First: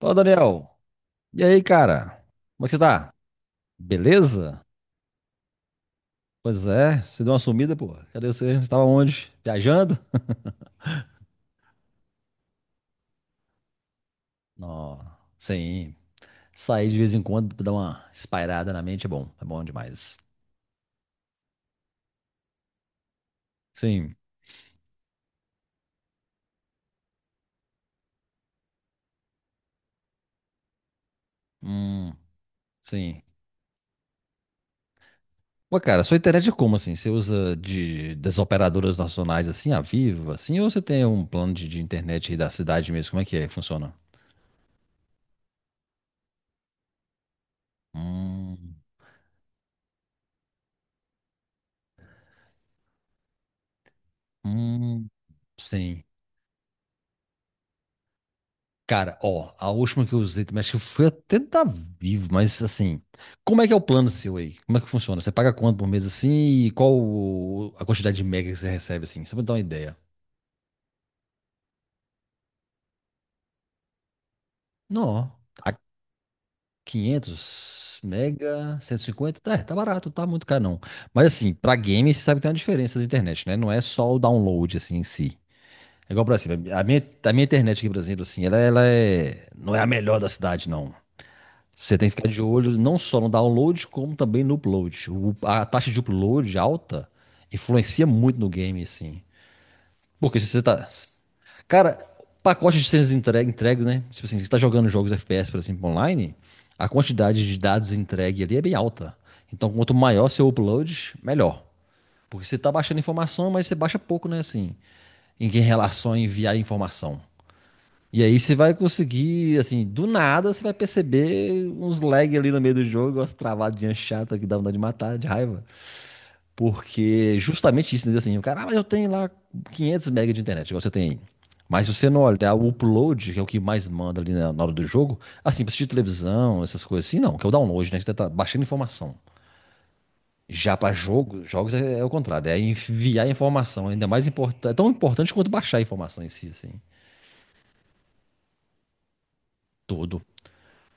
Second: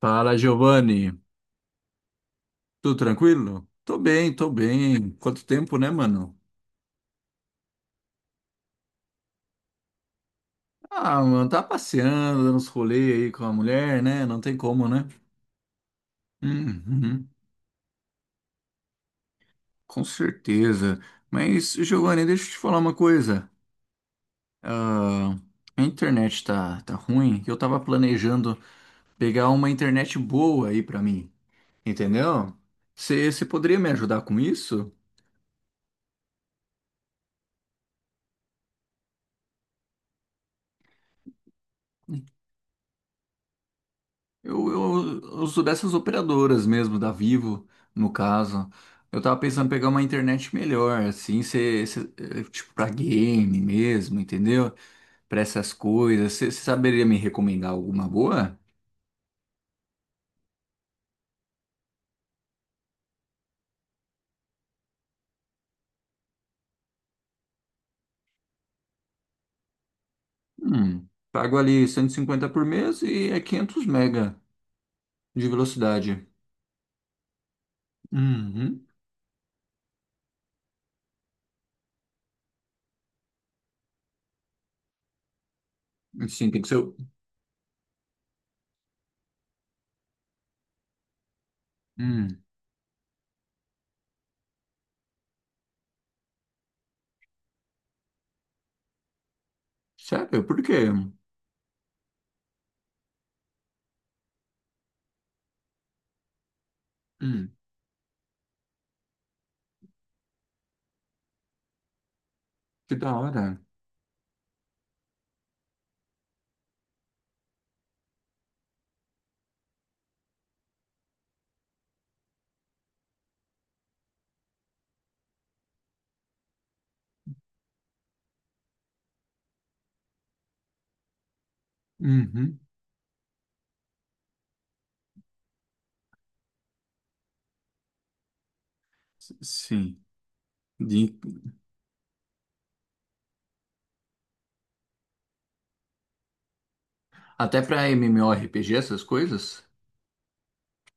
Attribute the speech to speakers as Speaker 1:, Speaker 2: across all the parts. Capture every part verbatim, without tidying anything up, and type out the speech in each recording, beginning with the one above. Speaker 1: Fala,
Speaker 2: Fala,
Speaker 1: Daniel.
Speaker 2: Giovanni.
Speaker 1: E aí, cara? Como é que você
Speaker 2: Tudo
Speaker 1: tá?
Speaker 2: tranquilo? Tô bem, tô
Speaker 1: Beleza?
Speaker 2: bem. Quanto tempo, né, mano?
Speaker 1: Pois é, você deu uma sumida, pô. Cadê você? Você tava onde? Viajando?
Speaker 2: Ah, mano, tá passeando, dando uns rolês aí com a mulher, né? Não tem como,
Speaker 1: Não,
Speaker 2: né?
Speaker 1: sim. Sair de vez em
Speaker 2: Uhum,
Speaker 1: quando pra dar uma espairada na mente é bom. É bom
Speaker 2: com
Speaker 1: demais.
Speaker 2: certeza. Mas, Giovanni, deixa eu te falar uma coisa.
Speaker 1: Sim.
Speaker 2: Ah, a internet tá, tá ruim. Eu tava planejando pegar uma internet boa aí pra mim,
Speaker 1: Hum,
Speaker 2: entendeu?
Speaker 1: sim.
Speaker 2: Você poderia me ajudar com isso?
Speaker 1: Pô, cara, sua internet é como assim? Você usa de, das operadoras nacionais assim, a Vivo, assim? Ou você tem um plano de, de internet aí da cidade mesmo? Como é que é que funciona?
Speaker 2: Eu, eu, eu sou dessas operadoras mesmo, da Vivo, no caso.
Speaker 1: Hum,
Speaker 2: Eu tava pensando em pegar uma internet melhor, assim, cê, cê- eh, tipo, pra game mesmo, entendeu?
Speaker 1: hum,
Speaker 2: Pra essas
Speaker 1: sim.
Speaker 2: coisas. Você saberia me recomendar alguma boa?
Speaker 1: Cara, ó, a última que eu usei também, acho que foi até da Vivo, mas assim, como é que é o plano seu aí? Como é que funciona? Você paga quanto por mês assim e qual o- a quantidade de mega que você recebe assim? Só pra dar uma ideia.
Speaker 2: Hum, pago ali cento e cinquenta por mês e é quinhentos mega
Speaker 1: Não, ó,
Speaker 2: de
Speaker 1: a
Speaker 2: velocidade.
Speaker 1: quinhentos mega,
Speaker 2: Uhum.
Speaker 1: cento e cinquenta, tá, é, tá barato, tá muito caro não. Mas assim, pra game você sabe que tem uma diferença da internet, né? Não é só o download assim em si. É igual pra
Speaker 2: Sim,
Speaker 1: cima,
Speaker 2: tem que ser.
Speaker 1: a
Speaker 2: o-
Speaker 1: minha, a minha internet aqui, por exemplo, assim, ela, ela é, não é a melhor da cidade não. Você tem que ficar de
Speaker 2: Hum,
Speaker 1: olho não só no download, como também no upload. O- a taxa de upload alta influencia muito no game, assim. Porque
Speaker 2: Sério?
Speaker 1: se você
Speaker 2: Por
Speaker 1: tá.
Speaker 2: quê?
Speaker 1: Cara, pacote de cenas entregue, entregues, né? Tipo assim, se você tá jogando jogos F P S, por exemplo, online, a quantidade
Speaker 2: Hum,
Speaker 1: de dados entregue ali é bem alta. Então, quanto maior seu upload, melhor. Porque você tá
Speaker 2: que
Speaker 1: baixando
Speaker 2: da
Speaker 1: informação,
Speaker 2: hora.
Speaker 1: mas você baixa pouco, né? Assim, em em relação a enviar informação. E aí você vai conseguir, assim, do nada você vai perceber uns lag ali no meio do jogo, umas travadinhas chatas que dá vontade de matar, de raiva. Porque justamente isso, né? Assim, o cara, ah, mas eu tenho lá quinhentos mega de internet, igual você tem aí. Mas se você não olhar
Speaker 2: Uhum.
Speaker 1: o upload, que é o que mais manda ali na na hora do jogo, assim, pra assistir televisão, essas coisas assim, não, que é o download, né? Que você tá baixando informação.
Speaker 2: S- Sim.
Speaker 1: Já pra jogo, jogos é, é o contrário, é enviar informação, ainda mais importante, é tão importante quanto baixar a informação em si, assim,
Speaker 2: Até pra MMORPG, essas coisas?
Speaker 1: tudo.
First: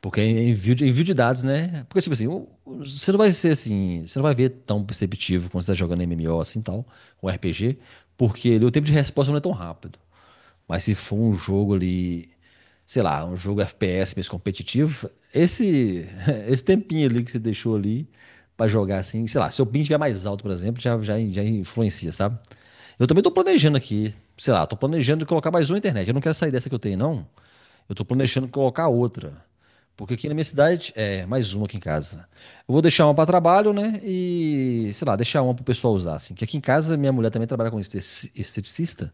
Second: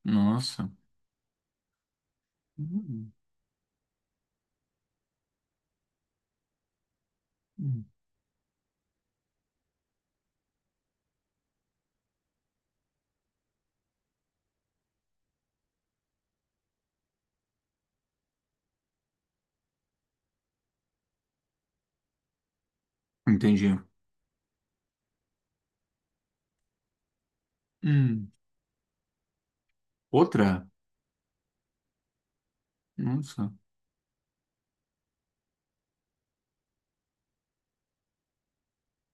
Speaker 1: Porque é
Speaker 2: Nossa.
Speaker 1: envio de, envio de dados, né? Porque, tipo assim, o- o- você
Speaker 2: Hum,
Speaker 1: não vai ser assim, você não vai ver tão perceptivo quando você tá jogando M M O assim tal, ou R P G,
Speaker 2: hum.
Speaker 1: porque ali o tempo de resposta não é tão rápido. Mas se for um jogo ali, sei lá, um jogo F P S mesmo competitivo, esse, esse tempinho ali que você deixou ali pra jogar assim, sei lá, se o ping estiver mais alto, por exemplo, já, já, já influencia, sabe? Eu também tô planejando
Speaker 2: Entendi.
Speaker 1: aqui, sei lá, tô planejando de colocar mais uma internet. Eu não quero sair dessa que eu tenho, não. Eu tô
Speaker 2: Hum.
Speaker 1: planejando colocar outra. Porque aqui na minha
Speaker 2: Outra?
Speaker 1: cidade, é, mais uma aqui em casa. Eu vou deixar uma para
Speaker 2: Nossa.
Speaker 1: trabalho, né? E, sei lá, deixar uma pro pessoal usar, assim. Que aqui em casa, minha mulher também trabalha com estetici- esteticista.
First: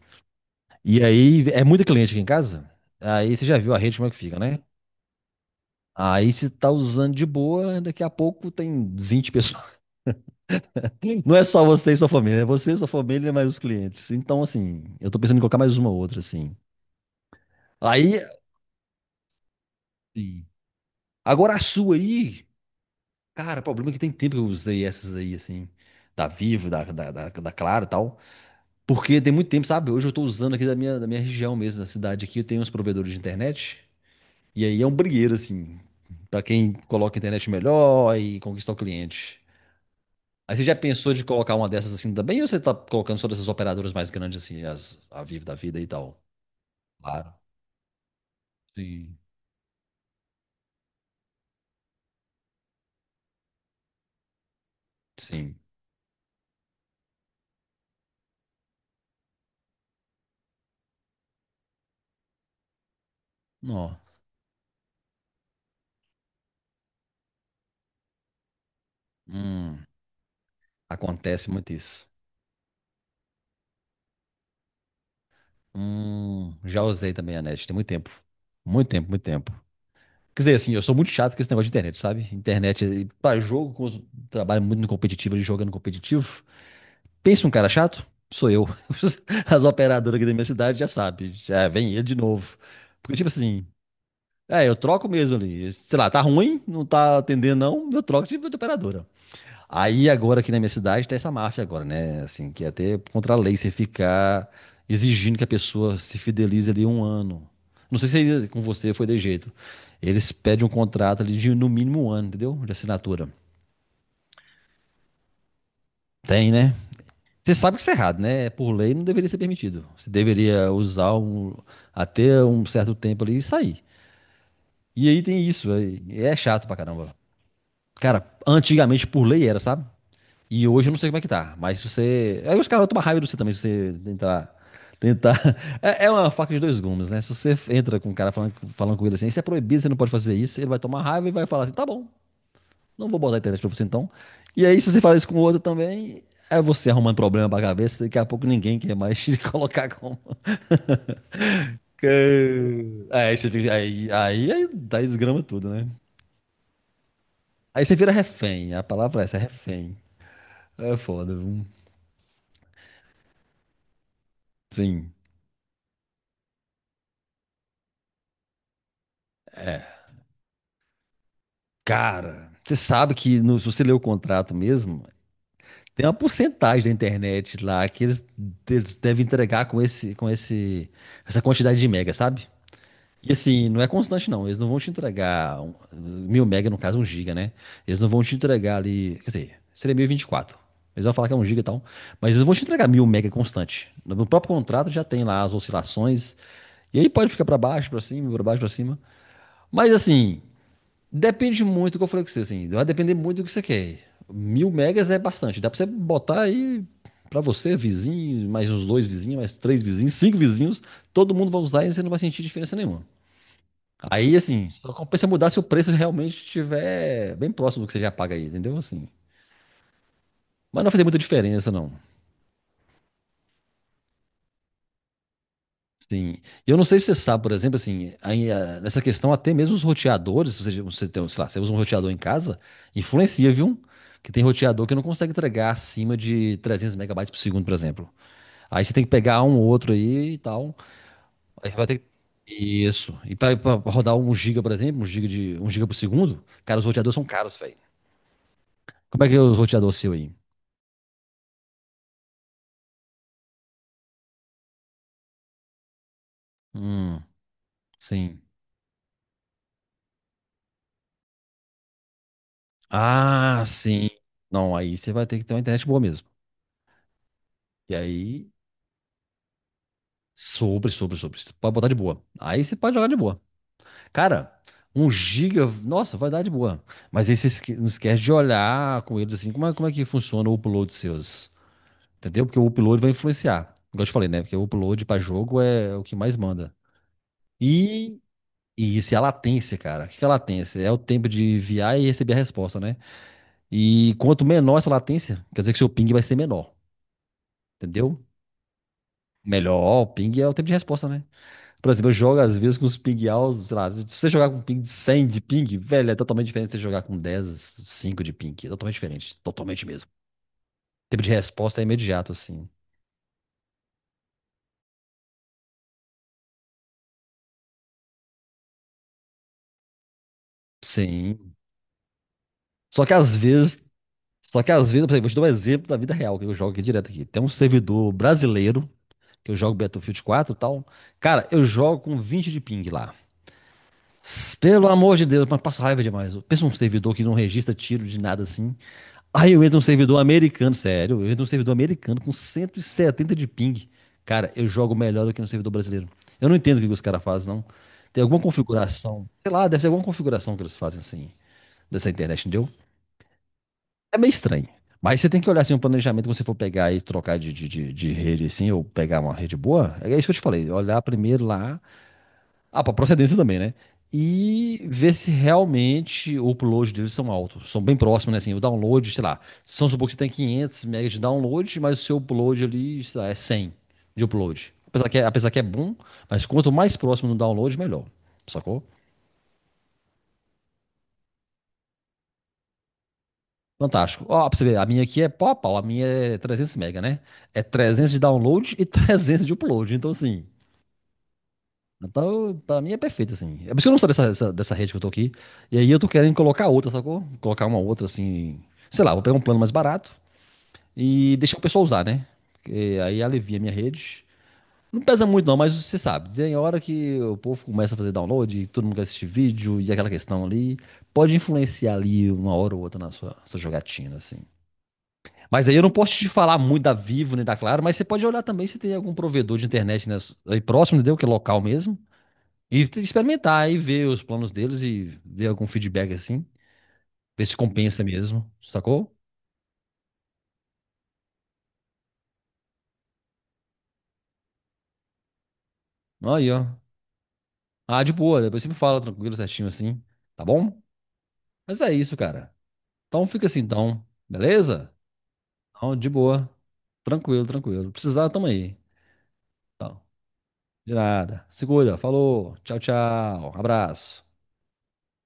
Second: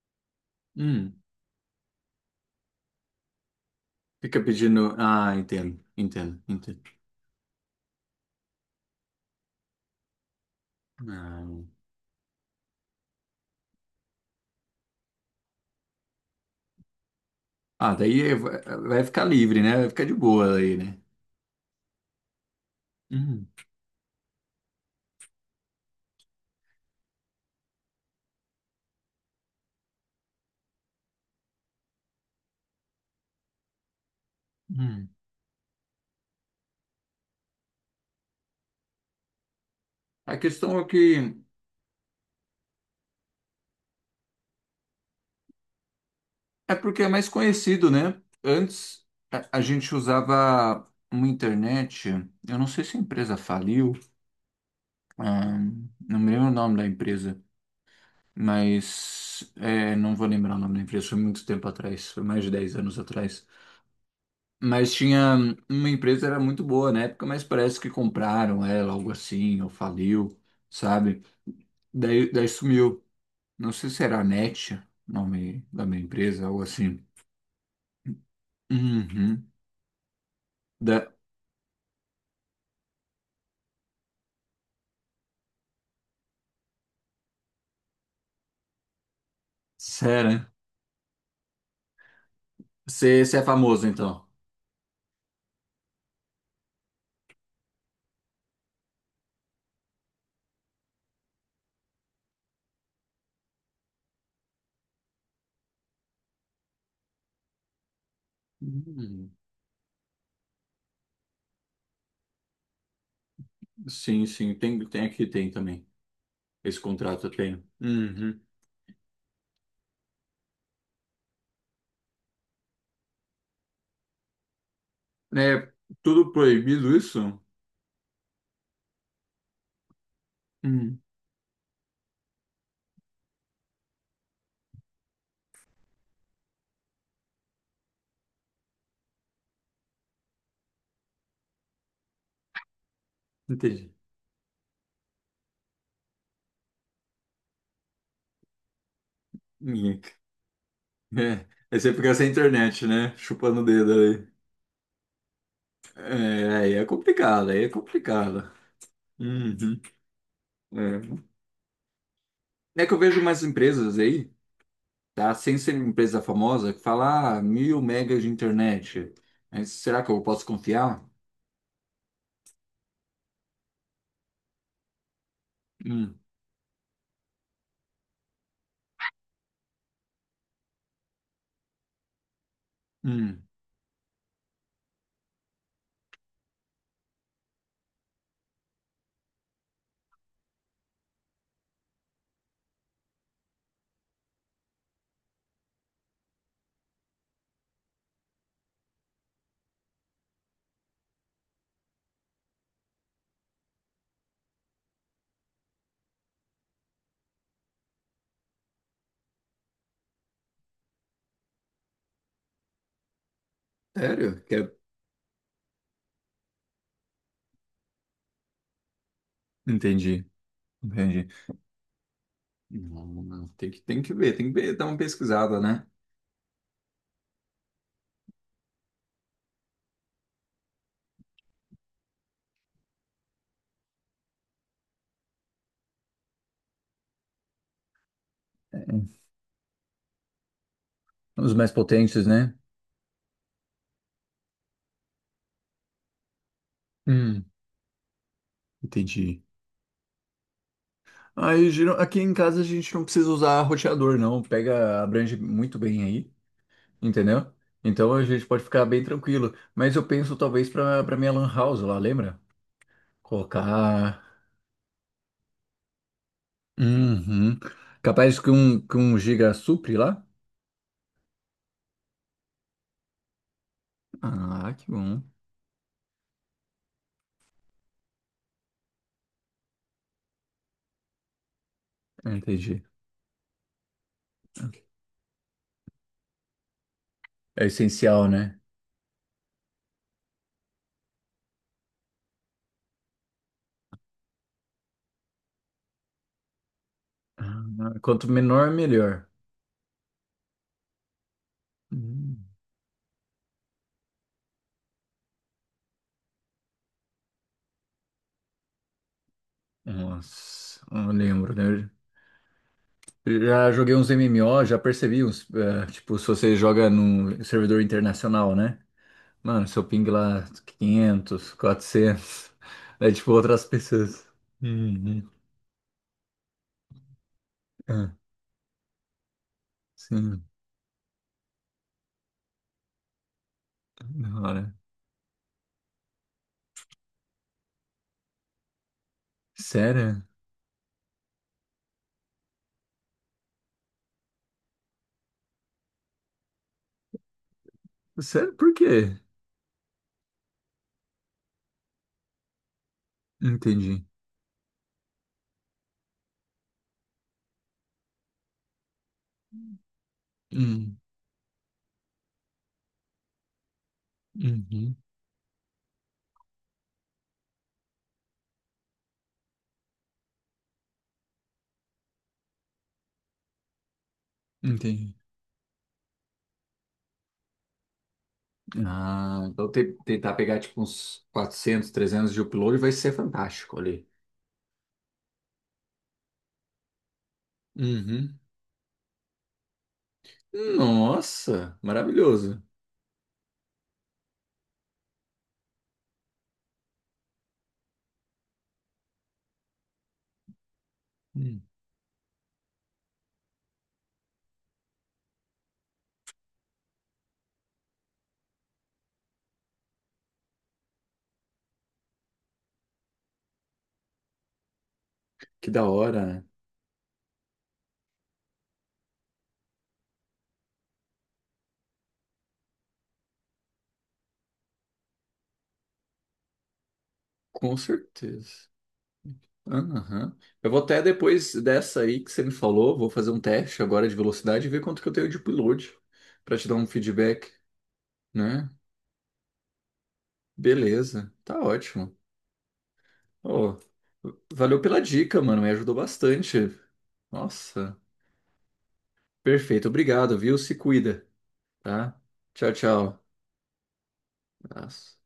Speaker 1: E
Speaker 2: Hum.
Speaker 1: aí, é muita cliente aqui em casa. Aí você já viu a rede como é que fica,
Speaker 2: Fica
Speaker 1: né?
Speaker 2: pedindo. Ah, entendo,
Speaker 1: Aí
Speaker 2: entendo,
Speaker 1: você tá
Speaker 2: entendo.
Speaker 1: usando de boa, daqui a pouco tem vinte pessoas. Não é
Speaker 2: Ah,
Speaker 1: só você e sua família, é você, sua família, mais os clientes. Então, assim, eu tô pensando em colocar mais uma outra, assim.
Speaker 2: Ah,
Speaker 1: Aí,
Speaker 2: daí é, vai vai ficar livre, né? Vai ficar de
Speaker 1: sim,
Speaker 2: boa aí, né?
Speaker 1: agora a sua aí.
Speaker 2: Hum,
Speaker 1: Cara, o problema é que tem tempo que eu usei essas aí, assim, da Vivo, da, da, da, da Claro e tal. Porque tem muito tempo, sabe? Hoje eu tô usando aqui da minha, da minha região mesmo, da cidade aqui, eu tenho uns provedores de internet. E aí é um
Speaker 2: hum.
Speaker 1: brigueiro, assim, pra quem coloca a internet melhor e conquistar o cliente.
Speaker 2: A
Speaker 1: Aí você já
Speaker 2: questão é
Speaker 1: pensou
Speaker 2: que
Speaker 1: de colocar uma dessas assim também, ou você tá colocando só dessas operadoras mais grandes, assim, as, a Vivo da vida e tal?
Speaker 2: é porque é mais
Speaker 1: Claro.
Speaker 2: conhecido, né? Antes
Speaker 1: Sim.
Speaker 2: a, a gente usava uma internet, eu não sei se a empresa faliu,
Speaker 1: Sim.
Speaker 2: ah, não me lembro o nome da empresa, mas é, não vou lembrar o nome da empresa, foi muito tempo atrás, foi mais de dez anos atrás.
Speaker 1: Não.
Speaker 2: Mas tinha uma empresa era muito boa na época, mas parece que compraram ela, algo assim, ou
Speaker 1: Hum,
Speaker 2: faliu, sabe?
Speaker 1: acontece muito isso.
Speaker 2: Daí, daí sumiu. Não sei se era a Net, nome da minha empresa,
Speaker 1: Hum,
Speaker 2: algo
Speaker 1: já
Speaker 2: assim.
Speaker 1: usei também a net, tem muito tempo. Muito tempo, muito
Speaker 2: Uhum.
Speaker 1: tempo. Quer dizer, assim, eu sou
Speaker 2: Da...
Speaker 1: muito chato com esse negócio de internet, sabe? Internet, eh, pra jogo, como eu trabalho muito no competitivo, ali jogando competitivo. Pensa um cara chato? Sou eu. As operadoras aqui
Speaker 2: Sério?
Speaker 1: da minha
Speaker 2: Né?
Speaker 1: cidade já sabem, já vem ele de novo. Porque,
Speaker 2: Você
Speaker 1: tipo
Speaker 2: você é
Speaker 1: assim,
Speaker 2: famoso, então?
Speaker 1: é, eu troco mesmo ali. Sei lá, tá ruim, não tá atendendo não, eu troco de de operadora. Aí agora aqui na minha cidade tá essa máfia agora, né? Assim, que é até contra a lei você ficar exigindo que a pessoa se fidelize ali um ano. Não sei se aí com você foi de
Speaker 2: Hum,
Speaker 1: jeito. Eles pedem um contrato ali de no mínimo um ano, entendeu? De assinatura.
Speaker 2: Sim, sim, tem, tem aqui, tem também.
Speaker 1: Tem, né?
Speaker 2: Esse contrato eu
Speaker 1: Você
Speaker 2: tenho.
Speaker 1: sabe que isso é errado,
Speaker 2: Uhum.
Speaker 1: né? Por lei não deveria ser permitido. Você deveria usar um- até um certo tempo ali e sair. E aí tem
Speaker 2: É
Speaker 1: isso, aí
Speaker 2: tudo
Speaker 1: é chato pra
Speaker 2: proibido
Speaker 1: caramba.
Speaker 2: isso?
Speaker 1: Cara, antigamente por lei era, sabe? E hoje eu não
Speaker 2: Hum,
Speaker 1: sei como é que tá, mas se você. Aí os caras tomam raiva de você também, se você tentar. Tentar. É é uma faca de dois gumes, né? Se você entra com um cara falando, falando com ele assim, isso é proibido, você não pode fazer isso, ele vai tomar raiva e vai falar assim: tá bom, não vou botar a internet pra você
Speaker 2: entendi.
Speaker 1: então. E aí, se você fala isso com o outro também, é você arrumando problema pra cabeça, daqui a pouco ninguém quer mais te colocar
Speaker 2: Ninguém-
Speaker 1: como.
Speaker 2: É, aí você fica sem internet,
Speaker 1: Que-
Speaker 2: né?
Speaker 1: Aí você
Speaker 2: Chupando o
Speaker 1: fica.
Speaker 2: dedo
Speaker 1: Aí,
Speaker 2: ali.
Speaker 1: aí, aí dá desgrama tudo, né?
Speaker 2: É, aí é complicado, aí é
Speaker 1: Aí você vira
Speaker 2: complicado.
Speaker 1: refém, a palavra é essa, é
Speaker 2: Uhum.
Speaker 1: refém. É
Speaker 2: É.
Speaker 1: foda, viu?
Speaker 2: É que eu vejo mais empresas aí,
Speaker 1: Sim.
Speaker 2: tá? Sem ser empresa famosa, que fala ah, mil megas de internet. Mas será que eu posso confiar?
Speaker 1: Cara, você sabe que no- se você ler o contrato mesmo, tem uma
Speaker 2: Hum,
Speaker 1: porcentagem da internet lá que eles, eles devem entregar com esse, com esse, essa quantidade de mega, sabe? E
Speaker 2: hum.
Speaker 1: assim, não é constante não. Eles não vão te entregar um- mil mega, no caso um giga, né? Eles não vão te entregar ali, quer dizer, seria mil e vinte e quatro. Eles vão falar que é um giga e tal, mas eles não vão te entregar mil mega constante. No próprio contrato já tem lá as oscilações. E aí pode ficar pra baixo, pra cima, pra baixo, pra cima. Mas assim, depende muito do que eu falei com você, assim. Vai depender muito do que você quer. Mil megas é bastante. Dá pra você botar aí pra você, vizinho, mais uns dois vizinhos, mais três vizinhos, cinco vizinhos. Todo mundo vai usar e você não vai sentir diferença nenhuma. Aí,
Speaker 2: Sério? Que
Speaker 1: assim,
Speaker 2: é-
Speaker 1: só compensa mudar se o preço realmente estiver bem próximo do que você já paga aí, entendeu? Assim.
Speaker 2: Entendi,
Speaker 1: Mas não vai fazer muita
Speaker 2: entendi.
Speaker 1: diferença, não.
Speaker 2: Não, não, Tem que, tem que ver, tem que ver, dar uma pesquisada, né?
Speaker 1: Sim. E eu não sei se você sabe, por exemplo, assim, aí, ah, nessa questão até mesmo os roteadores, se você, você tem, sei lá, você usa um roteador em casa, influencia, viu? Que tem roteador que não consegue entregar acima de trezentos megabytes por segundo, por exemplo. Aí você
Speaker 2: É,
Speaker 1: tem que pegar um ou outro aí e tal.
Speaker 2: os mais
Speaker 1: Aí vai ter que...
Speaker 2: potentes, né?
Speaker 1: Isso. E pra, pra rodar um giga, por exemplo, um giga de, um giga por segundo, cara, os roteadores são
Speaker 2: Hum,
Speaker 1: caros, velho. Como é que é
Speaker 2: entendi.
Speaker 1: o roteador seu aí?
Speaker 2: Aí, geral- aqui em casa a gente não precisa usar roteador, não. Pega, abrange muito bem aí,
Speaker 1: Hum,
Speaker 2: entendeu? Então a
Speaker 1: sim.
Speaker 2: gente pode ficar bem tranquilo. Mas eu penso talvez pra, pra minha lan house lá, lembra?
Speaker 1: Ah, sim.
Speaker 2: Colocar.
Speaker 1: Não, aí você vai ter que ter uma internet boa mesmo.
Speaker 2: Uhum.
Speaker 1: E
Speaker 2: Capaz
Speaker 1: aí,
Speaker 2: que um, que um giga supre lá?
Speaker 1: Sobre, sobre, sobre. Você pode botar de boa. Aí você pode jogar de boa. Cara,
Speaker 2: Ah, que
Speaker 1: um
Speaker 2: bom.
Speaker 1: giga, nossa, vai dar de boa. Mas aí você esque- não esquece de olhar com eles assim, como é, como é que funciona o upload seus. Entendeu? Porque o
Speaker 2: Entendi.
Speaker 1: upload vai influenciar. Igual eu te falei, né? Porque o upload pra jogo é o que mais manda.
Speaker 2: É
Speaker 1: E,
Speaker 2: essencial, né?
Speaker 1: e isso é a latência, cara. O que que é a latência? É o tempo de enviar e receber a resposta, né? E quanto menor essa latência, quer dizer que seu ping vai ser menor.
Speaker 2: Ah,
Speaker 1: Entendeu?
Speaker 2: quanto menor, melhor.
Speaker 1: Melhor, o ping é o tempo de resposta, né? Por exemplo, eu jogo
Speaker 2: Hum.
Speaker 1: às vezes com os ping altos, sei lá, se você jogar com ping de cem de ping, velho, é totalmente diferente de você jogar com dez cinco de ping. É totalmente diferente, totalmente mesmo.
Speaker 2: Nossa, eu
Speaker 1: O tempo de
Speaker 2: lembro,
Speaker 1: resposta é
Speaker 2: né?
Speaker 1: imediato, assim.
Speaker 2: Já joguei uns M M O, já percebi uns, eh, tipo, se você joga num servidor internacional, né? Mano, seu ping lá quinhentos,
Speaker 1: Sim.
Speaker 2: quatrocentos,
Speaker 1: Só
Speaker 2: é
Speaker 1: que
Speaker 2: tipo
Speaker 1: às
Speaker 2: outras
Speaker 1: vezes,
Speaker 2: pessoas.
Speaker 1: só que às vezes, por exemplo,
Speaker 2: Uhum.
Speaker 1: vou te dar um exemplo da vida real que eu jogo aqui direto aqui. Tem um servidor
Speaker 2: Ah,
Speaker 1: brasileiro, que eu jogo Battlefield
Speaker 2: sim,
Speaker 1: quatro e tal. Cara, eu jogo com vinte de ping lá.
Speaker 2: da
Speaker 1: S-
Speaker 2: hora.
Speaker 1: Pelo amor de Deus, mas passo raiva demais. Pensa um servidor que não registra tiro de nada assim. Aí eu entro num servidor
Speaker 2: Sério?
Speaker 1: americano, sério, eu entro num servidor americano com cento e setenta de ping. Cara, eu jogo melhor do que no servidor brasileiro. Eu não entendo o que os caras fazem, não. Tem alguma
Speaker 2: Sério, por quê?
Speaker 1: configuração, sei lá, deve ser alguma configuração que eles fazem assim, dessa internet, entendeu?
Speaker 2: Entendi.
Speaker 1: É meio estranho. Mas você tem que olhar assim um planejamento quando você for pegar e trocar de, de, de, de rede assim, ou pegar uma rede boa. É isso que eu te falei,
Speaker 2: Hum,
Speaker 1: olhar primeiro lá ah, para procedência também, né? E
Speaker 2: uhum,
Speaker 1: ver se realmente o upload deles são altos, são bem próximos, né? Assim, o download, sei lá, se vamos supor que você tem quinhentos megas de download, mas o seu upload ali, sei lá, é cem de upload. Apesar
Speaker 2: entendi.
Speaker 1: que, é, apesar que é bom, mas quanto mais próximo do download, melhor, sacou?
Speaker 2: Ah, então te- tentar pegar tipo uns quatrocentos, trezentos de upload vai ser fantástico ali.
Speaker 1: Fantástico. Ó, pra você ver, a minha aqui é pau a pau, a minha é trezentos megabytes, né? É trezentos de
Speaker 2: Uhum.
Speaker 1: download e trezentos de upload, então assim...
Speaker 2: Nossa,
Speaker 1: Então,
Speaker 2: maravilhoso.
Speaker 1: pra mim é perfeito, assim. É por isso que eu não saio dessa, dessa, dessa rede que eu tô aqui. E aí eu tô querendo colocar outra, sacou? Colocar uma outra, assim. Sei lá, vou pegar um plano mais barato e deixar o
Speaker 2: Hum,
Speaker 1: pessoal usar, né? Porque aí alivia a minha rede. Não pesa muito, não, mas você sabe, tem hora que o povo começa a fazer download, e todo mundo quer assistir vídeo e aquela questão ali. Pode influenciar ali uma hora ou outra na sua, sua jogatina, assim. Mas
Speaker 2: que
Speaker 1: aí eu
Speaker 2: da
Speaker 1: não posso
Speaker 2: hora.
Speaker 1: te
Speaker 2: Né?
Speaker 1: falar muito da Vivo nem da Claro, mas você pode olhar também se tem algum provedor de internet né, aí próximo, entendeu? Que é local mesmo. E experimentar e ver os planos deles e ver algum feedback assim. Ver se
Speaker 2: Com
Speaker 1: compensa mesmo,
Speaker 2: certeza.
Speaker 1: sacou?
Speaker 2: Aham. Eu vou até depois dessa aí que você me falou, vou fazer um teste agora de velocidade e ver quanto que eu tenho de upload
Speaker 1: Aí,
Speaker 2: para
Speaker 1: ó.
Speaker 2: te dar um feedback,
Speaker 1: Ah, de boa, depois
Speaker 2: né?
Speaker 1: sempre me fala tranquilo, certinho assim, tá bom?
Speaker 2: Beleza, tá
Speaker 1: Mas é
Speaker 2: ótimo.
Speaker 1: isso, cara. Então fica assim,
Speaker 2: Ô,
Speaker 1: então,
Speaker 2: valeu
Speaker 1: beleza?
Speaker 2: pela dica, mano, me ajudou
Speaker 1: Então, de boa.
Speaker 2: bastante.
Speaker 1: Tranquilo, tranquilo.
Speaker 2: Nossa,
Speaker 1: Precisar, tamo aí.
Speaker 2: perfeito,
Speaker 1: Então,
Speaker 2: obrigado, viu? Se
Speaker 1: de
Speaker 2: cuida,
Speaker 1: nada. Se cuida,
Speaker 2: tá?
Speaker 1: falou.
Speaker 2: Tchau,
Speaker 1: Tchau,
Speaker 2: tchau.
Speaker 1: tchau. Abraço.
Speaker 2: Abraço.